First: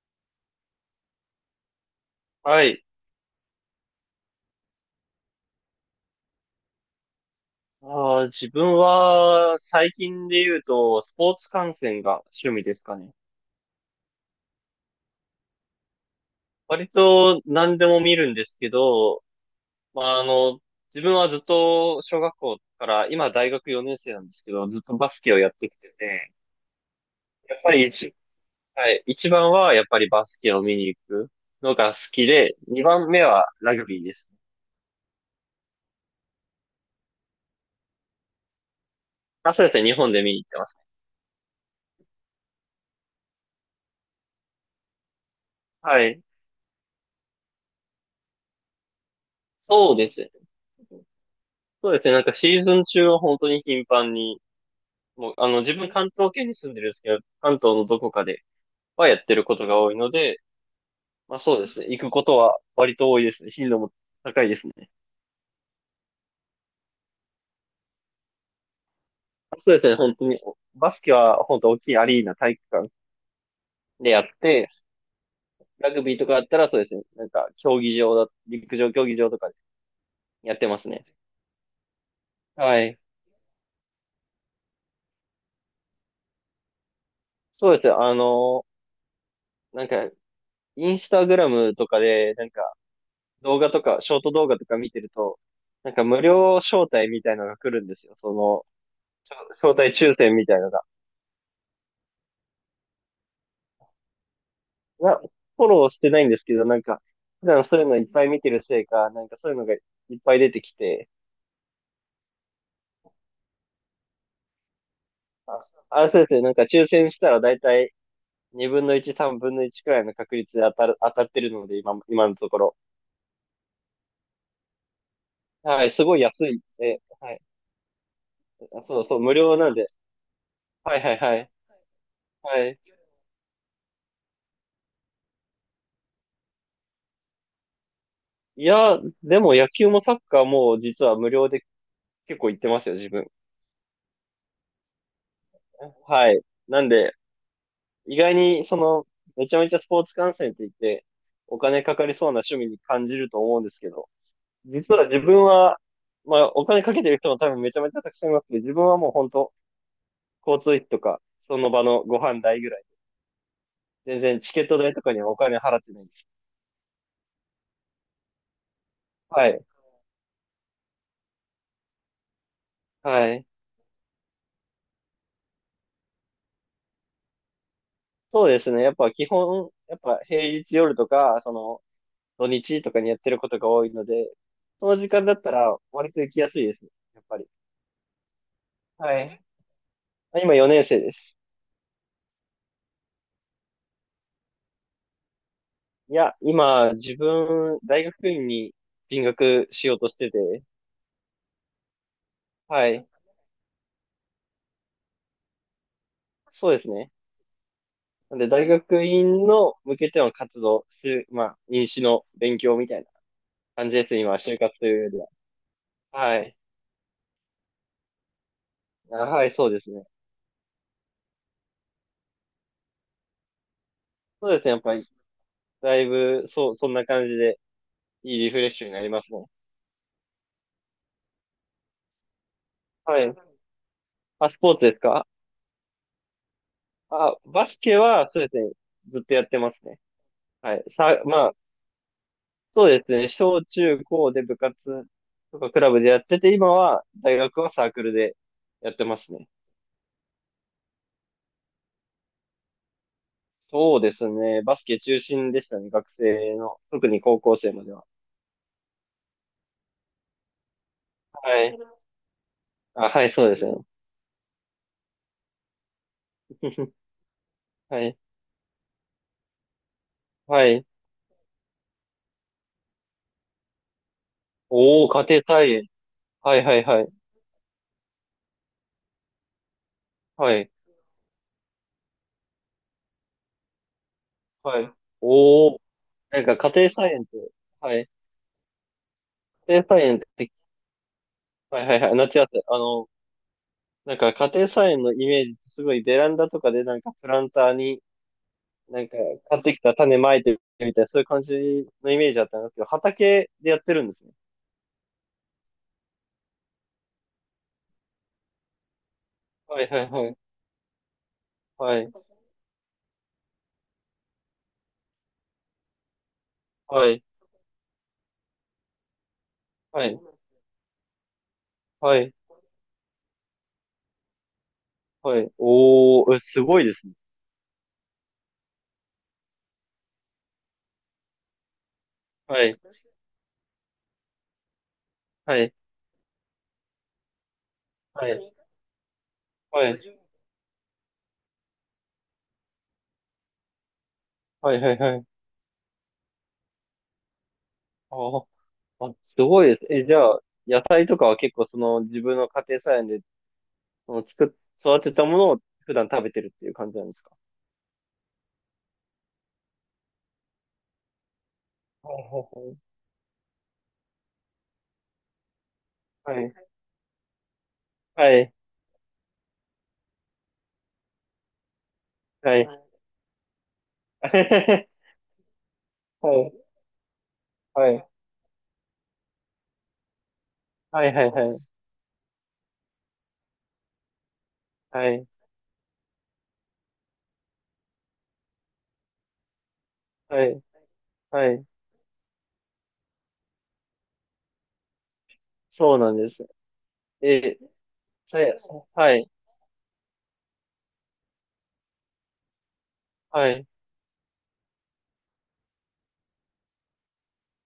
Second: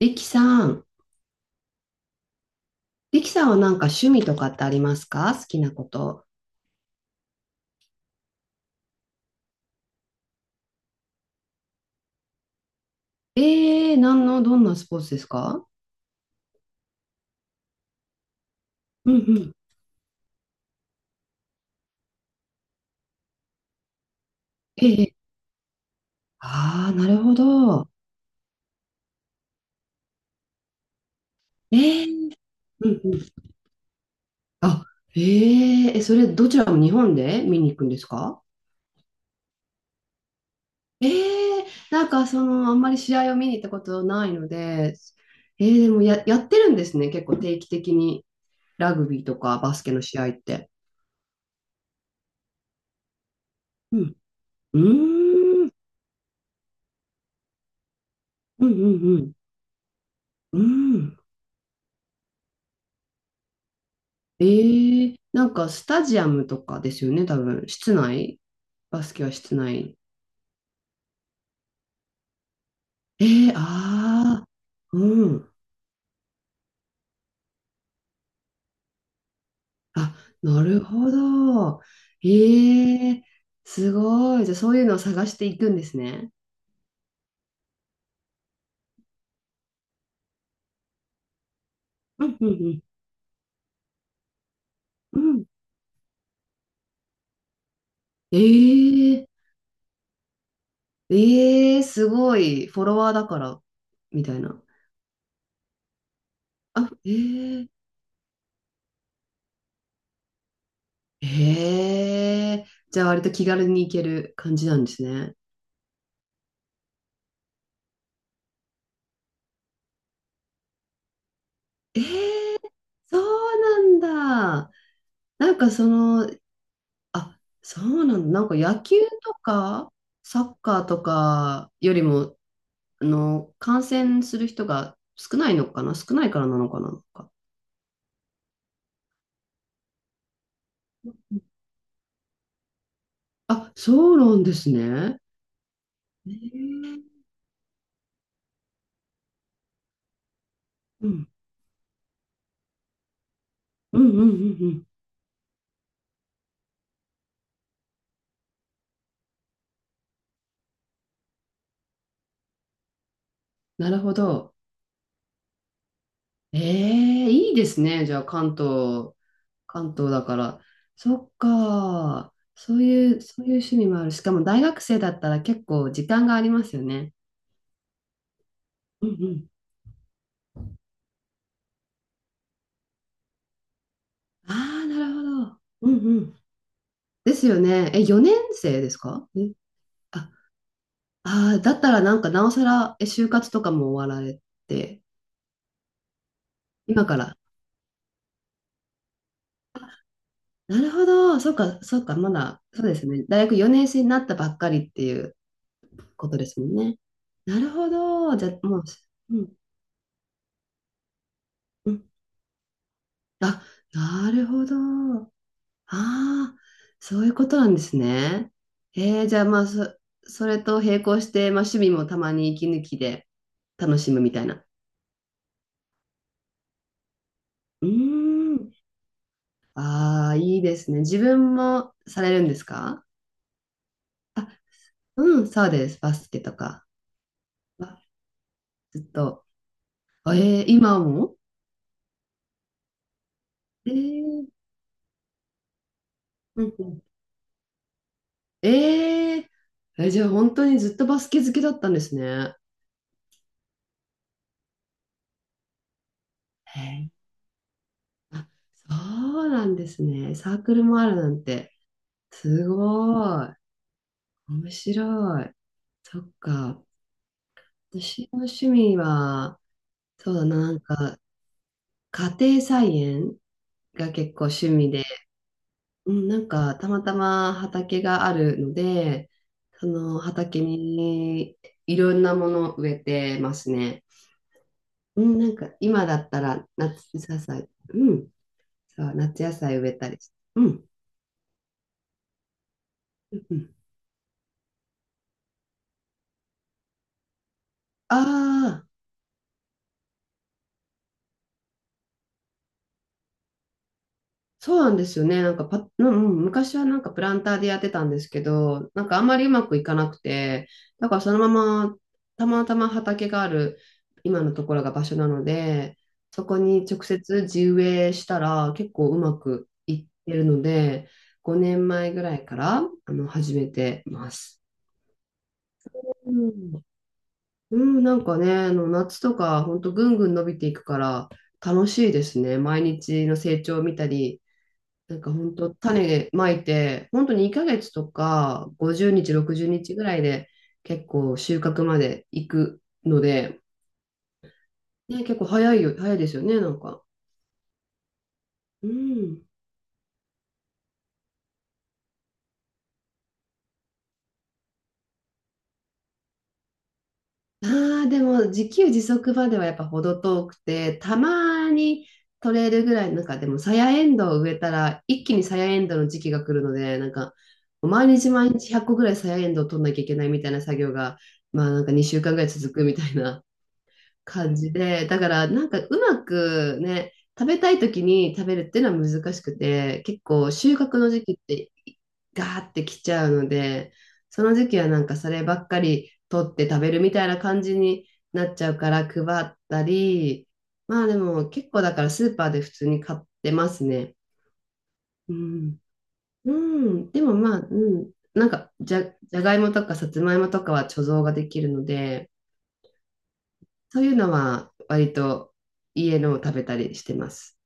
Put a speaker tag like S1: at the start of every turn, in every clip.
S1: リキさん。
S2: はい。
S1: リキさんはなんか趣味とかってありますか？好きなこと。
S2: 自分は最近で言うとスポーツ観戦が趣味ですかね。
S1: ええー、どんなスポーツですか？
S2: 割と何でも見るんですけ
S1: うんう
S2: ど、
S1: ん。
S2: まあ、自分はずっと小学校から今大学4年生なんですけど、ずっと
S1: え
S2: バ
S1: え、
S2: スケをやってきてて、
S1: ああー、なるほ
S2: やっぱり
S1: ど。
S2: はい、一番はやっぱりバスケを見に行くの
S1: え
S2: が好き
S1: ー、
S2: で、二
S1: うん
S2: 番
S1: うん。
S2: 目はラグビーですね。
S1: あ、えええそれどちらも日本で見に行くんですか？
S2: あ、そうですね。日本で見に行ってます。
S1: えー、なんかその、あんまり試合を見に行ったことないので、で
S2: は
S1: も、
S2: い。
S1: やってるんですね。結構定期的にラグビーとかバスケ
S2: そう
S1: の
S2: で
S1: 試
S2: す
S1: 合
S2: ね。
S1: って。
S2: そうですね。なんかシーズン中は本当に頻
S1: う
S2: 繁
S1: ん。
S2: に
S1: う
S2: もう、
S1: ーん、
S2: 自分関東圏に住んでるんですけど、関東のどこかで
S1: うんうん
S2: はや
S1: う
S2: っ
S1: ん。
S2: てることが多いので、
S1: うん。
S2: まあそうですね。行くことは割と多いですね。頻度も高いですね。
S1: ええ、なんかスタジアムとかですよね、多分。室内バスケは室
S2: そうですね。
S1: 内。
S2: 本当に、バスケは本当大きいアリーナ体育館
S1: ええ、
S2: でやっ
S1: ああ、
S2: て、
S1: うん。
S2: ラグビーとかだったらそうですね。なんか、競技場だ、陸上競技場とかで
S1: あ、
S2: やっ
S1: な
S2: てま
S1: る
S2: すね。
S1: ほど。
S2: はい。
S1: ええ、すごい。じゃあそういうのを探していくんですね。
S2: そうですね。なんか、インスタグラムとか
S1: う
S2: で、
S1: ん
S2: な
S1: う
S2: んか、
S1: ん
S2: 動画とか、ショート動画とか見てる
S1: うん。う
S2: と、
S1: ん。
S2: なんか無料招待みたいなのが来るんですよ。
S1: ええ、
S2: 招待抽選みたいなのが、
S1: ええ、すごい。フォロワーだから、みたいな。
S2: な、フォローしてないんですけど、なんか、
S1: あ、
S2: 普段
S1: ええ、
S2: そういうのいっぱい見てるせいか、なんかそういうのがいっぱい出てきて、
S1: ええ、じゃあ割と気軽に行ける感じなんですね。
S2: あ、そうですね、なんか抽選したらだいたい2分の1、3分の1くらいの確率で当たってるので、今、
S1: え
S2: 今のとこ
S1: え、
S2: ろ。
S1: そうなんだ。なんか
S2: は
S1: そ
S2: い、すごい
S1: の、
S2: 安い。は
S1: あ、
S2: い。
S1: そうなんだ。なんか野
S2: あ、
S1: 球
S2: そうそう、無
S1: と
S2: 料なんで。
S1: かサッカー
S2: は
S1: と
S2: いはいはい。
S1: かよりも、
S2: はい。
S1: 感染する人が少ないのかな、少ないからなのかな、なんか。
S2: いや、でも野球もサッカーも実は無料で結構行ってますよ、自分。
S1: あ、そうなんですね。え
S2: はい。なん
S1: ー、
S2: で、意外に、めちゃめちゃスポーツ観戦って言って、
S1: うん、
S2: お金かかりそうな趣味に感じると思うんですけ
S1: うん、う
S2: ど、
S1: ん、うん。うん、
S2: 実は自分は、まあ、お金かけてる人も多分めちゃめちゃたくさんいますけど、自分はもう本当、交通費とか、その場のご飯代ぐらい、
S1: なるほ
S2: 全然チ
S1: ど。
S2: ケット代とかにはお金払ってないんです。
S1: ええ、いいですね。じゃあ、関東、
S2: はい。
S1: 関東だから。そっか。そういう、
S2: は
S1: そ
S2: い。
S1: ういう趣味もある。しかも大学生だったら結構時間がありますよね。
S2: そうですね。やっ
S1: うん、
S2: ぱ
S1: う
S2: 基
S1: ん。
S2: 本、やっぱ平日夜とか、土日とかにやってることが多いので、
S1: あ
S2: そ
S1: あ、
S2: の
S1: な
S2: 時
S1: るほ
S2: 間だった
S1: ど。
S2: ら
S1: うん
S2: 割
S1: う
S2: と行
S1: ん。
S2: きやすいですね。やっ
S1: で
S2: ぱ
S1: す
S2: り。
S1: よね。え、4年生です
S2: は
S1: か
S2: い。
S1: ね。あ、
S2: あ、今4年生です。
S1: あー、だったらなんかなおさら、え、就活とかも終わられて、
S2: いや、今、
S1: 今
S2: 自
S1: から。
S2: 分、大学院に進学しようとしてて、
S1: なるほど。そうか、そうか、まだ、そう
S2: は
S1: です
S2: い。
S1: ね。大学4年生になったばっかりっていうことですも
S2: そ
S1: ん
S2: うです
S1: ね。
S2: ね。
S1: なるほど。
S2: なん
S1: じ
S2: で、
S1: ゃ、
S2: 大
S1: もう、
S2: 学
S1: う
S2: 院
S1: ん、
S2: の向けての活動、しまあ、入
S1: う
S2: 試
S1: ん。
S2: の勉強みたいな
S1: あ、
S2: 感じですね、
S1: な
S2: 今、
S1: る
S2: 就
S1: ほど。
S2: 活というよりは。は
S1: ああ、
S2: い。
S1: そういうことなんですね。
S2: あ、
S1: じゃあ、
S2: はい、
S1: まあ、
S2: そうです
S1: そ、
S2: ね。
S1: それと並行して、まあ、趣味もたまに息抜きで楽しむみたい
S2: そうで
S1: な。
S2: すね、やっぱり、だいぶ、そう、そんな感じで、
S1: う
S2: いいリ
S1: ー
S2: フレッ
S1: ん。
S2: シュになりますね。
S1: ああ、いいですね。自分もされるんですか？
S2: はい。
S1: あ、
S2: あ、スポーツですか？
S1: うん、そうです。バスケとか
S2: あ、バスケ
S1: は。
S2: は、そうですね、
S1: ずっ
S2: ずっとや
S1: と。
S2: ってますね。
S1: あ、えー、
S2: はい。
S1: 今も。
S2: まあ、そうですね。小
S1: え
S2: 中高で
S1: ー、
S2: 部活とかクラブでやってて、
S1: う
S2: 今
S1: んうん、
S2: は大学はサークルでやってます
S1: えー、
S2: ね。
S1: え、じゃあ本当にずっとバスケ好きだったんですね。
S2: そうですね。バスケ中心でしたね。学生の。
S1: へ
S2: 特
S1: え。
S2: に高校生までは。
S1: あ、そうなんですね。サークルもあるなん
S2: は
S1: て。
S2: い。
S1: す
S2: あ、はい、
S1: ご
S2: そ
S1: い。
S2: うですね。
S1: 面白い。そっか。
S2: はい。
S1: 私の趣味は、そうだな、
S2: は
S1: なん
S2: い。
S1: か、家庭菜園が結構趣味。
S2: おー、家庭菜園。
S1: うん、なん
S2: はいは
S1: か、
S2: い
S1: た
S2: は
S1: ま
S2: い。
S1: たま畑があるので、その
S2: は
S1: 畑
S2: い。
S1: にいろんなものを植えてますね。
S2: はい。
S1: うん、なんか、
S2: おー、
S1: 今だった
S2: なんか
S1: ら
S2: 家庭
S1: 夏
S2: 菜園って、
S1: 野菜、
S2: はい。
S1: うん、そう、夏野菜
S2: 家庭
S1: 植え
S2: 菜
S1: た
S2: 園
S1: り
S2: っ
S1: して。
S2: て、
S1: うん、
S2: はいはいはい。夏野菜。
S1: うん。
S2: なんか家庭菜園のイメージってすごいベランダとかでなんかプランターに。
S1: ああー、そうなんですよね。なんかうんうん、昔はなんかプランターでやってたんですけど、なんかあんまりうまくいかなくて、だからそのまま、たまたま畑がある今のところが場所なので、そこに直接地植えしたら結構うまくいってるので、5年前ぐらいから始めてます。うん、うん、なんかね、夏とか本当ぐんぐん伸びていくから楽しいですね。毎日の成長を見たり、なんか本当種まいて、本当に2ヶ月とか50日、60日ぐらいで結構収穫まで行くので、ね、結構早いよ、早いですよね、なんか。うん。ああ、でも自給自足まではやっぱ程遠くて、たまに取れるぐらい、なんかでもさやエンドウを植えたら一気にさやエンドウの時期が来るので、なんか毎日毎日100個ぐらいさやエンドウを取んなきゃいけないみたいな作業が、まあなんか2週間ぐらい続くみたいな感じで、だからなんかうまくね、食べたい時に食べるっていうのは難しくて、結構収穫の時期ってガーってきちゃうので、その時期はなんかそればっかり取って食べるみたいな感じになっちゃうから配ったり、まあでも結構だからスーパーで普通に買ってますね。うん。
S2: そうなんです。
S1: うん。でもま
S2: え、
S1: あ、うん。
S2: さ
S1: なん
S2: い、
S1: かじゃ、
S2: はい、
S1: じゃがいもとかさつまいもとかは貯蔵ができるので、
S2: はい。
S1: そういうのは割と家のを食べたりしてます。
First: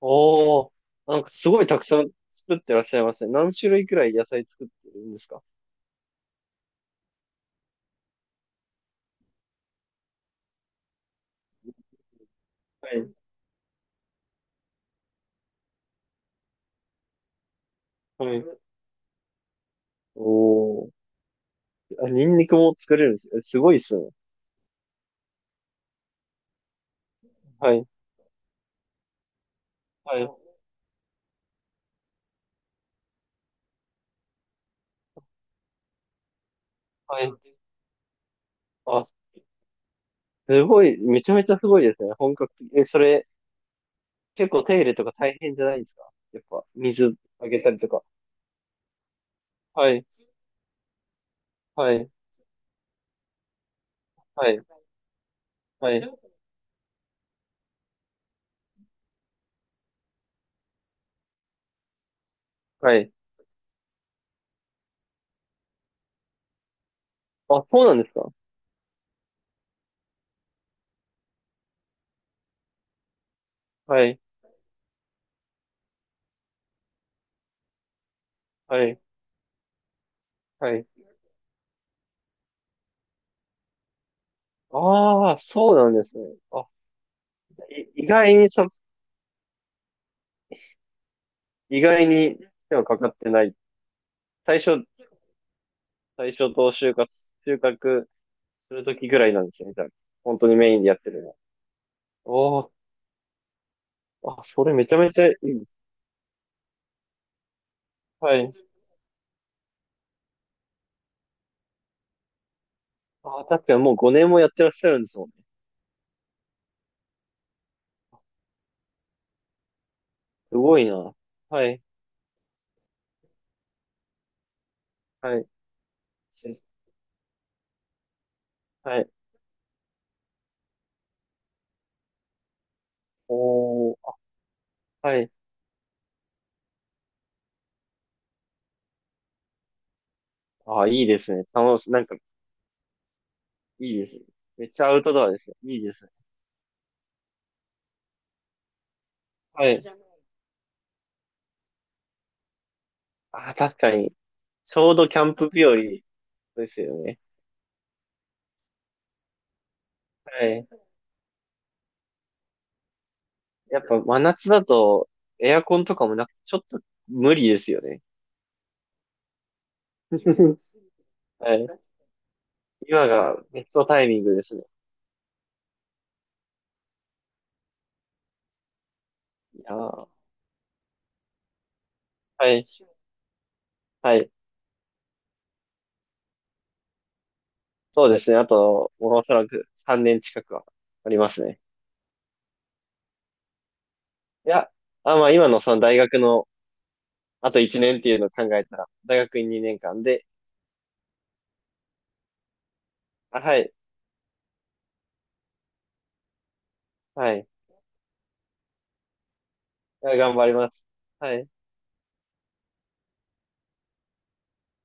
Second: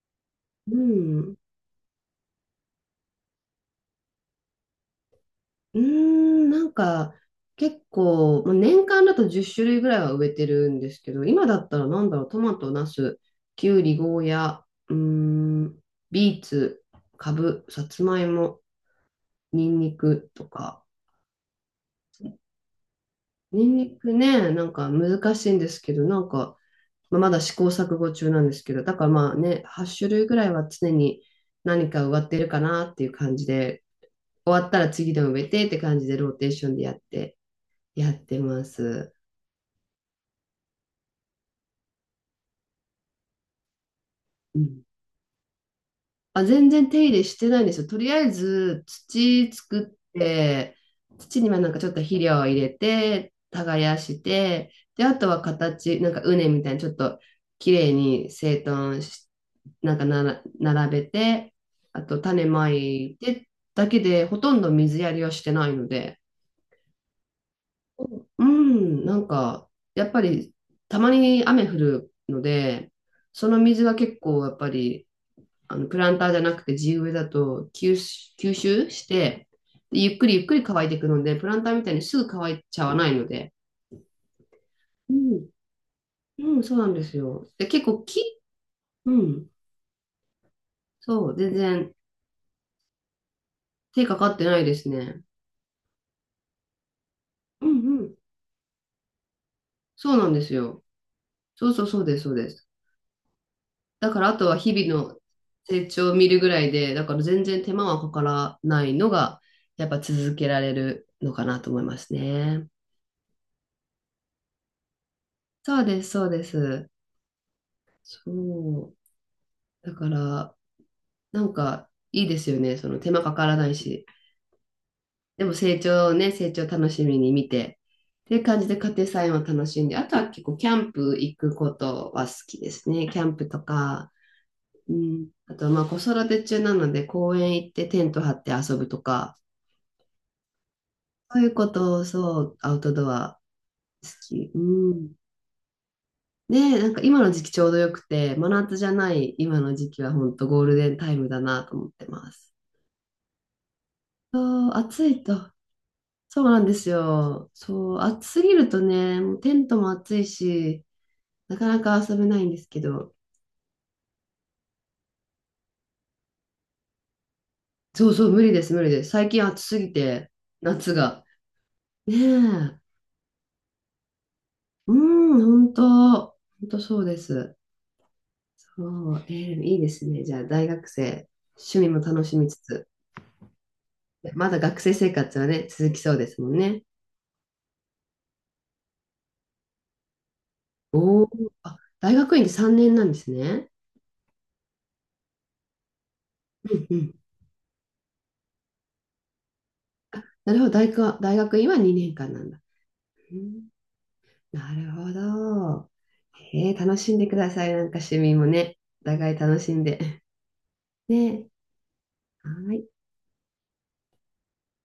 S2: おー、
S1: う
S2: なんか
S1: ん。
S2: すごいたくさん作ってらっしゃいますね。何種類くらい野菜作ってるんですか？
S1: うーん、なんか結構、まあ年間だと10種類ぐらいは植えてるんですけど、今だったらなんだろう、トマト、ナ
S2: はい、
S1: ス、キュウリ、ゴーヤ、うーん、ビーツ、カブ、サツマイ
S2: はい。
S1: モ、ニンニクとか。
S2: おー、あ、ニンニクも作れるんですね。す
S1: ニ
S2: ご
S1: ン
S2: いっす
S1: ニ
S2: ね。
S1: クね、なんか難しいんですけど、なんか、まあ、まだ試行
S2: はい、
S1: 錯誤中なんですけど、だからまあね、8種
S2: は
S1: 類
S2: い、
S1: ぐらいは常に何か植わってるかなっていう感じで、終わったら次の植えてって感じでローテーションでやっ
S2: はい。
S1: て、やってま
S2: あ、
S1: す。
S2: すごい、めちゃめちゃすごいですね。本格的。え、それ、結
S1: う
S2: 構手
S1: ん。
S2: 入れとか大変じゃないですか？やっ
S1: あ、
S2: ぱ、
S1: 全然手入
S2: 水
S1: れし
S2: あ
S1: てな
S2: げ
S1: いん
S2: た
S1: で
S2: り
S1: すよ。
S2: と
S1: と
S2: か。
S1: りあえず土
S2: は
S1: 作
S2: い、
S1: って、土にはなんかちょっ
S2: は
S1: と
S2: い、
S1: 肥料を入れて、耕し
S2: はい、
S1: て、で、あとは
S2: はい、
S1: なんか畝みたいにちょっと綺麗に整頓し、なんかなら並べて、あと種ま
S2: はい。
S1: いてだけで、ほとんど水やりはしてないので、
S2: あ、そうなんですか？
S1: うん、なんか、やっぱり、たまに雨降るので、その水が
S2: は
S1: 結
S2: い、
S1: 構、やっぱり、プランターじゃなくて地植えだと吸収、吸
S2: は
S1: 収
S2: い、
S1: して、でゆっくりゆっくり
S2: は
S1: 乾
S2: い。
S1: いていくので、プランターみたいにすぐ乾いちゃわないので、う
S2: ああ、
S1: ん、
S2: そうなんですね。
S1: うん、
S2: あ、
S1: そうなんですよ。で、結
S2: い
S1: 構
S2: 意
S1: 木、
S2: 外にそ、
S1: うん、そう、全
S2: 意
S1: 然
S2: 外に手はかかってない。
S1: 手かかってな
S2: 最
S1: いで
S2: 初、
S1: すね。
S2: 最初と収穫、収
S1: うん、う
S2: 穫
S1: ん、
S2: するときぐらいなんですよね、みたいな。
S1: そうなん
S2: 本
S1: で
S2: 当
S1: す
S2: にメイン
S1: よ。
S2: でやってるのは。
S1: そうそう、そうです、そうで
S2: お
S1: す。
S2: ー
S1: だからあ
S2: あ、
S1: とは
S2: それめ
S1: 日
S2: ちゃ
S1: 々
S2: め
S1: の
S2: ちゃいいです。
S1: 成長を見るぐらいで、だから全然手間はかか
S2: はい。
S1: らないのが、やっぱ続けられるのかなと思いますね。
S2: あ、確かにもう5年もやってらっしゃるんですもんね。
S1: そうです、そうです。そう。だから、
S2: すごいな。
S1: なん
S2: はい、
S1: かいいですよね。その手間かからないし。
S2: は
S1: で
S2: い、
S1: も成長をね、成長を楽しみに見て、っていう感じで家
S2: は
S1: 庭
S2: い。
S1: 菜園を楽しんで、あとは結構キャンプ行くことは好きですね。キャンプと
S2: お
S1: か、
S2: ー、
S1: う
S2: は
S1: ん、
S2: い。
S1: あとはまあ子育て中なので公園行ってテント張って遊ぶとか、
S2: あ、いいです
S1: そう
S2: ね。
S1: いうこ
S2: な
S1: と、
S2: んか、い
S1: そう、アウトドア
S2: いで
S1: 好
S2: すね。
S1: き。う
S2: めっちゃアウ
S1: ん。
S2: トドアですよ。いいですね。
S1: ね、なんか今の時期ちょうどよくて、真夏じゃない今
S2: は
S1: の
S2: い。
S1: 時期は本当ゴールデンタイムだなと思ってます。
S2: あ、確かに。
S1: そう、
S2: ちょう
S1: 暑
S2: どキ
S1: い
S2: ャンプ
S1: と。
S2: 日和で
S1: そうなんで
S2: す
S1: す
S2: よね。
S1: よ。そう、暑すぎるとね、もうテントも暑い
S2: はい。
S1: し、なかなか遊べないんですけど。
S2: やっぱ真夏だとエアコンとかもなくてちょっと無理ですよね。
S1: そうそう、無理です、無理です。最近暑すぎて、夏が。
S2: はい。
S1: ねえ。
S2: 今がベストタイミングですね。
S1: うん、本当、本当そうです。そう、
S2: いや
S1: いいです
S2: ー、
S1: ね。じゃあ、大学生、趣味も楽しみ
S2: は
S1: つ
S2: い。
S1: つ。
S2: はい。
S1: まだ学生生活はね、続きそうですもんね。
S2: そうですね。あと、もうおそらく3年近くはあり
S1: おお、
S2: ますね。
S1: あ、大学院で3年なんですね。
S2: いや、あ、まあ今のその大学の
S1: うんうん。
S2: あと1年っていうのを考えたら、大学院2年間
S1: あ、
S2: で、
S1: なるほど、大学、大学院は2年間なんだ。う
S2: あ、は
S1: ん、
S2: い。
S1: なるほど。へえ、楽しんで
S2: は
S1: く
S2: い。
S1: ださい。なんか趣味もね、お互い楽しんで。
S2: いや 頑張ります。は
S1: ね、
S2: い。
S1: はい。